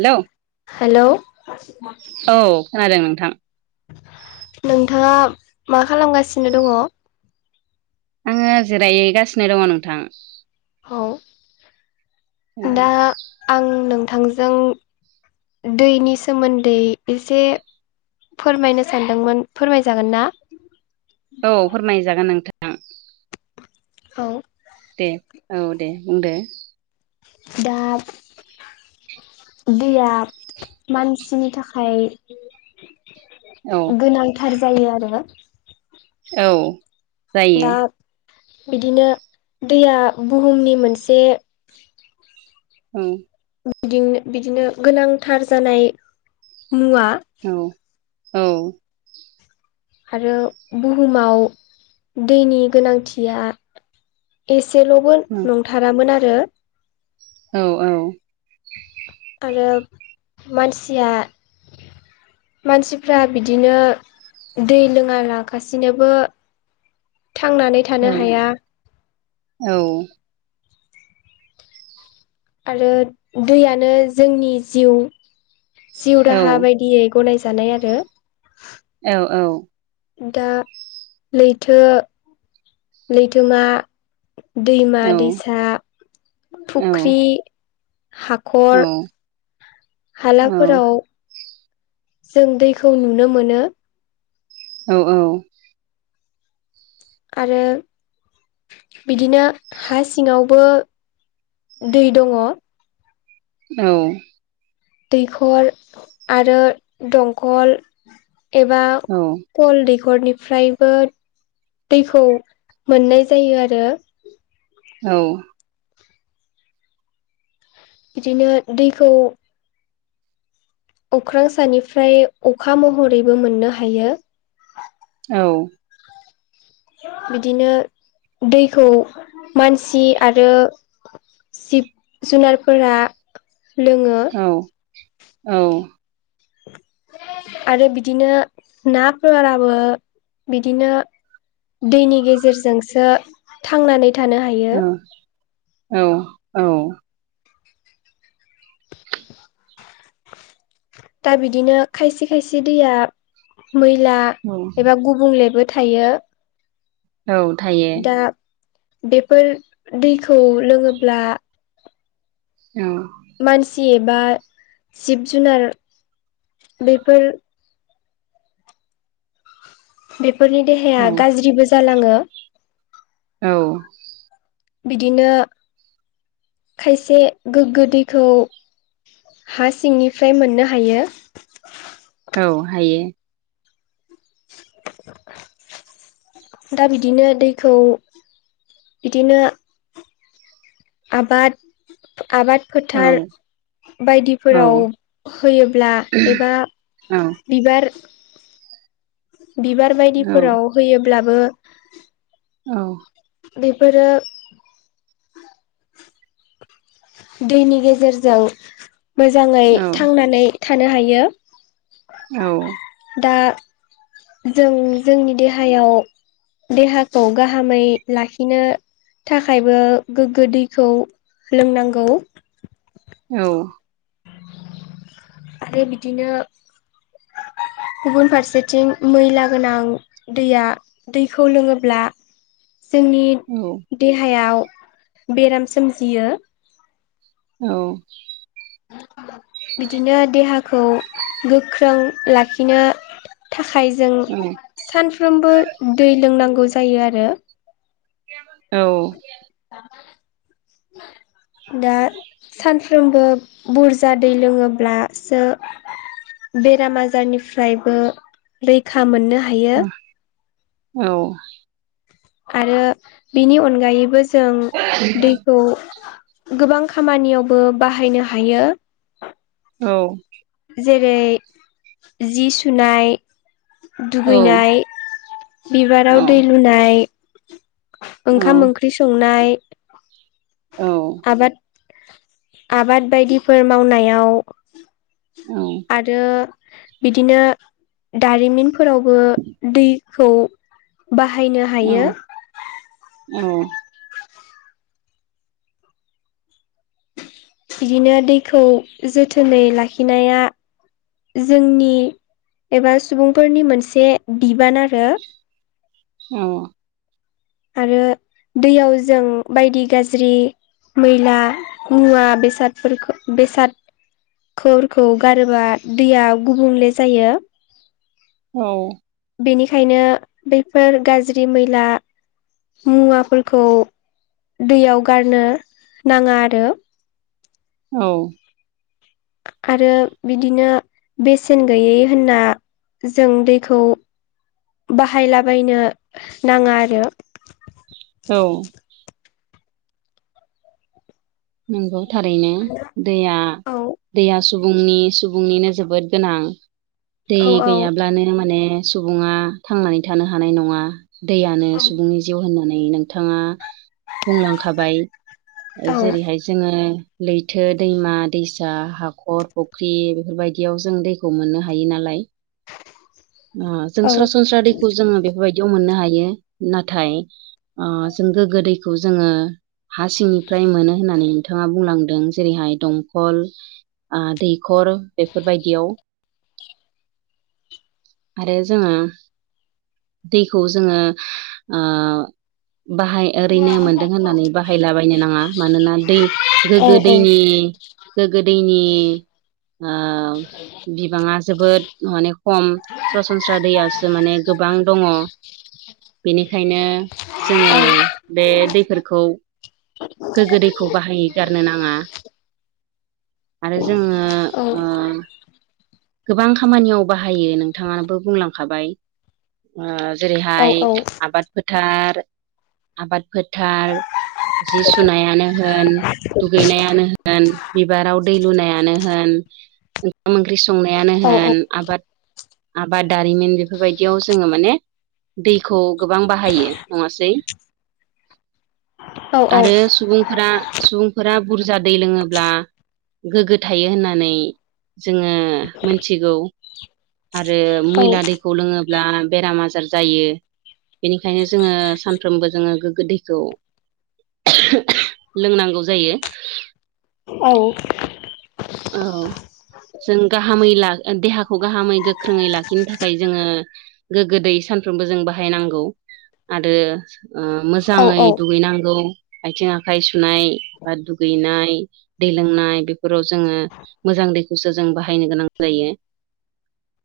Hello hello औ खोनादों नोंथां नोंथाङा मा खालामगासिनो दङ आङो जिरायहैगासिनो दङ नोंथां औ औ दा आं नोंथांजों दैनि सोमोन्दै एसे फोरमायनो सानदोंमोन फोरमायजागोन ना औ फोरमाय जागोन नोंथां औ दे औ दे बुंदो दाब दैया मानसिनि थाखाय औ गोनांथार जायो आरो औ जायो दा बिदिनो दैया बुहुमनि मोनसे उम बिदिनो बिदिनो गोनांथार जानाय मुवा औ औ आरो बुहुमाव दैनि गोनांथिया एसेल'बो औ नंथारामोन आरो औ औ आरो मानसिया मानसिफ्रा बिदिनो दै लोङा लागासिनोबो थांनानै थानो औ हाया औ आरो दैयानो जोंनि जिउ जिउ राहा औ औ बायदियै गनायजानाय आरो औ औ दा लैथो लैथोमा दैमा दैसा फुख्रि हाख - खर हालाफोराव जों दैखौ नुनो मोनो औ औ आरो बिदिनो हा सिङावबो दै दङ औ दैखर आरो दंखल एबा औ कल दैखरनिफ्रायबो दैखौ मोननाय जायो आरो औ बिदिनो दैखौ अख्रां सानिफ्राय अखा महरैबो मोननो हायो औ बिदिनो दैखौ मानसि आरो जिब जुनारफोरा लोङो औ औ आरो बिदिनो नाफोराबो बिदिनो दैनि गेजेरजोंसो थांनानै थानो हा औ औ औ दा बिदिनो खायसे खायसे दैया मैला औ एबा गुबुंलेबो थायो औ थायो दा बेफोर दैखौ लोङोब्ला औ मानसि एबा जिब जुनार बेफोर बेफोरनि देहाया औ गाज्रिबो जालाङो औ बिदिनो खायसे गोग्गो दैखौ हा सिंनिफ्राय मोननो हायो औ हायो दा बिदिनो दैखौ बिदिनो आबाद आबाद फोथार औ औ बायदिफोराव होयोब्ला एबा बिबार बिबार औ बायदिफोराव होयोब्लाबो औ बेफोरो दैनि गेजेरजों मोजाङै औ थांनानै थानो हायो। औ दा जों जोंनि देहायाव देहाखौ गाहामै लाखिनो थाखायबो गोग्गो दैखौ लोंनांगौ औ आरो बिदिनो गुबुन फारसेथिं मैला गोनां दैया दैखौ लोङोब्ला जोंनि औ। देहायाव बेराम सोमजियो। औ। बिदिनो देहाखौ गोख्रों लाखिनो थाखाय जों औ सानफ्रोमबो दै लोंनांगौ जायो आरो। औ दा सानफ्रोमबो बुरजा दै लोङोब्लासो बेराम आजारनिफ्रायबो रैखा मोननो हायो।। औ। आरो बेनि अनगायैबो जों दैखौ गोबां खामानियावबो बाहायनो हायो। औ जेरै जि सुनाय दुगैनाय बिबाराव दै लुनाय ओंखाम ओंख्रि संनाय औ आबाद आबाद बायदिफोर मावनायाव औ। आरो बिदिनो दारिमिनफोरावबो दैखौ बाहायनो हायो। औ औ बिदिनो दैखौ जोथोनै लाखिनाया जोंनि एबा सुबुंफोरनि मोनसे बिबान आरो। औ आरो दैयाव जों बायदि गाज्रि मैला मुवा बेसादफोरखौ बेसाद खखौ गारोबा दैया गुबुंले जायो। औ। बेनिखायनो बैफोर गाज्रि मैला मुवाफोरखौ दैयाव गारनो नाङा आरो। औ आरो बिदिनो बेसेन गैयै होनना जों दैखौ बाहायलाबायनो नाङा आरो। औ नंगौ थारैनो दैया औ दैया सुबुंनि सुबुंनिनो जोबोद गोनां दै औ औ गैयाब्लानो माने सुबुङा थांनानै थानो हानाय नङा दैयानो सुबुंनि जिउ होननानै नोंथाङा बुंलांखाबाय औ जेरैहाय जोङो लैथो दैमा दैसा हाखर फुख्रि बेफोरबायदियाव जों दैखौ मोननो हायो नालाय। ओ जों औ सरासनस्रा दैखौ जोङो बेफोरबायदि बियाव मोननो हायो नाथाय ओ जों गोग्गो दैखौ जोंङो हा सिंनिफ्राय मोनो होननानै नोंथाङा बुंलांदों जेरैहाय दंखल ओ दैखर बेफोरबायदियाव [inaudible] आरो जोंङो दैखौ जोङो ओ बाहाय ओरैनो मोनदों होननानै बाहायलाबायनो नांङा मानोना दै औ गोग्गो औ दैनि गोगो दैनि ओ बिबाङा जोबोद माने खम सरासनस्रा दैयावसो माने गोबां दङ बेनिखायनो औ जोंङो बे दैफोरखौ गोग्गो दैखौ बाहायै गारनो नाङा आरो जोंङो ओ गोबां खामानियाव बाहायो नोंथाङाबो बुंलांखाबाय ओ जेरैहाय आबाद फोथार आबाद फोथार जि सुनायानो होन दुगैनायानो होन, बिबाराव दै लुनायानो होन, ओंखाम ओंख्रि सं संनायानो होन, आबाद आबाद दारिमिन बेफोरबायदियाव जोङो माने दैखौ गोबां बाहायो, नङासै लांदां आरो सुबुंफोरा सुबुंफोरा बुरजा दै लोङोब्ला गोग्गो थायो होननानै जोङो मिथिगौ आरो मैला दैखौ लोङोब्ला बेराम आजार जायो। ् बेनिखायनो जोंङो सानफ्रोमबो जोंङो गोगो दैखौ लोंनांगौ जायो औ। औ। जों गाहामै ला देहाखौ गाहामै गोख्रोङै लाखिनो थाखाय जोङो गोग्गो दै सानफ्रोमबो जों बाहायनांगौ आरो ओ मोजाङै औ दुगैनांगौ आथिं आखाइ सुनाय बा दुगैनाय दै लोंनाय बेफोराव जोङो मोजां दैखौसो जों बाहायनो गोनां जायो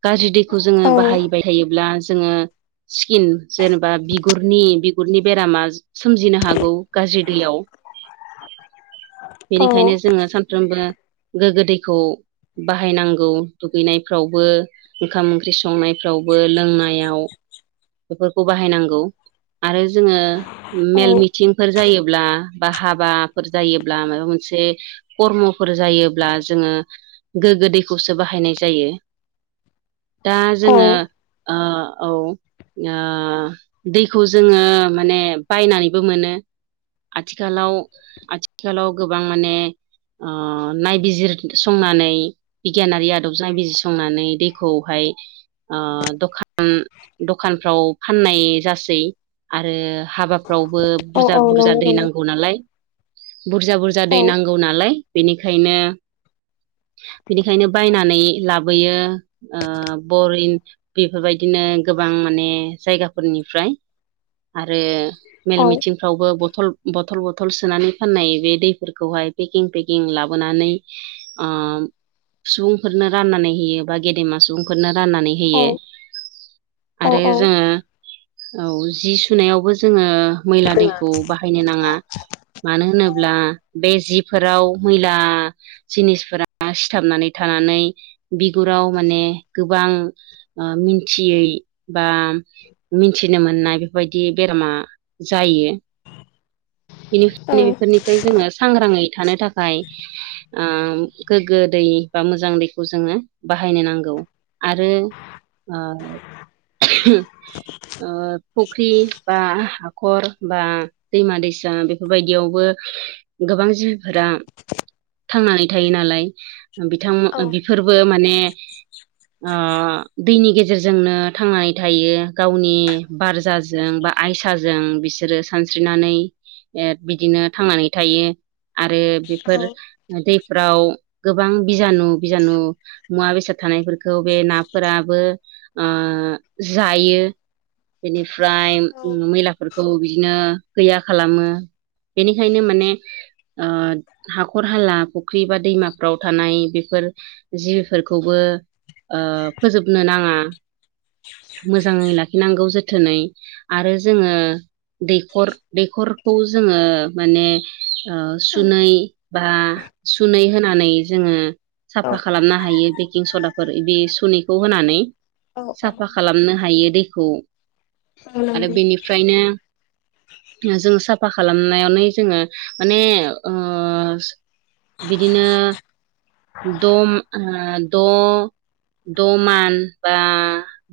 गाज्रि दैखौ जोङो बाहायबाय थायोब्ला जोङो स्किन जेनेबा बिगुरनि बिगुरनि बेरामा सोमजिनो हागौ गाज्रि दैयाव। बेनिखायनो जोङो सानफ्रोमबो गोग्गो दैखौ बाहायनांगौ दुगैनायफ्रावबो ओंखाम ओंख्रि संनायफ्रावबो, लोंनायाव बेफोरखौ बाहायनांगौ आरो जोङो मेल मिटिंफोर जायोब्ला बा हाबाफोर जायोब्ला माबा मोनसे खर्मफोर जायोब्ला जोङो गोग्गो दैखौसो बाहायनाय जायो दा जोङो ओ औ ओ दैखौ जोङो माने बायनानैबो मोनो आथिखालाव आथिखालाव गोबां माने ओ नायबिजिरसंनानै बिगियानारि आदबजों बिजि संनानै दैखौहाय ओ दखान दखानफ्राव फाननाय जासै आरो हाबाफ्रावबो बुरजा बुरजा दै नांगौ नालाय बुरजा बुरजा दै नांगौ नालाय बेनिखायनो बिनिखायनो बायनानै लाबोयो ओ बरिन बेफोरबायदिनो गोबां माने जायगाफोरनिफ्राय आरो मेल मिथिंफ्रावबो बथल-बथल बथल सोनानै फाननाय बे दैफोरखौहाय पेकिं पेकिं लाबोनानै ओ सुबुंफोरनो राननानै होयो बा गेदेमा सुबुंफोरनो राननानै होयो। आरो जोङो औ जि सुनायावबो जोङो मैला दैखौ बाह फायनो नाङा मानो होनोब्ला बे जिफोराव मैला जिनिसफोरा सिथाबनानै थानानै बिगुराव माने गोबां ओ मिन्थियै बा मिथिनो मोननाय बेफोरबायदि बेरामा जायो नि फोरनिफ्राय जोङो सांग्राङै थानो थाखाय ओ गोग्गो दै बा मोजां दैखौ जोङो बाहायनो नांगौ। आरो ओ ओ फुख्रि बा हाखर बा दैमा दैसा बे बायदियावबो गोबां जिबफोरा थांनानै थायो नालाय, बिथांमो- बिफोरबो माने ओ दैनि गेजेरजोंनो थांनानै थायो गावनि बारजाजों बा आयसाजों बिसोरो सानस्रिनानै ए बिदिनो थांनानै थायो आरो बेफोर दैफ्राव गोबां बिजानु-बिजानु मुवा बेसाद थानायफोरखौ बे नाफोराबो ओ जायो। बेनिफ्राय मैलाफोरखौ बिदिनो गैया खालामो। बेनिखायनो माने ओ हाखर हाला फुख्रि बा दैमाफ्राव थानाय बेफोर जिबिफोरखौबो ओ फोजोबनो नाङा। मोजाङै लाखिनांगौ जोथोनै। आरो जोङो दैखर दैखर। खौ जोङो माने ओ सुनै बा सुनै होनानै जोङो साफा खालामनो हायो बेकिं सदाफोर बे सुनैखौ होनानै। साफा खालामनो हायो दैखौ। आरो बेनिफ्रायनो जों साफ फा खालामनायावनो जोङो माने ओ बिदिनो दम ओ द' दमान बा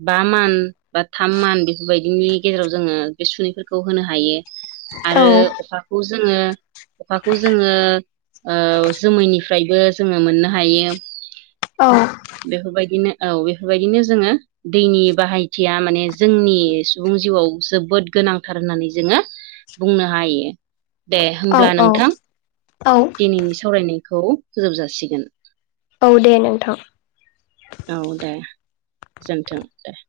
बा मान बा थाम मान बेफोरबायदिनि गेजेराव जोङो बे सुनैफोरखौ होनो हायो। आरो अखाखौ जोङो अखाखौ जोङो ओ जोमैनिफ्रायबो जोङो मोननो हायो। औ। बेफोरबायदिनो औ बेफोरबायदिनो जोङो दैनि बाहायथिया माने जोंनि सुबुं जिउआव जोबोद गोनांथार होननानै जोङो बुंनो हायो दे होमब्ला नोंथां दिनैनि सावरायनायखौ फोजोब जासिगोन। औ दे नोंथां। औ दे गोजोनथों दे।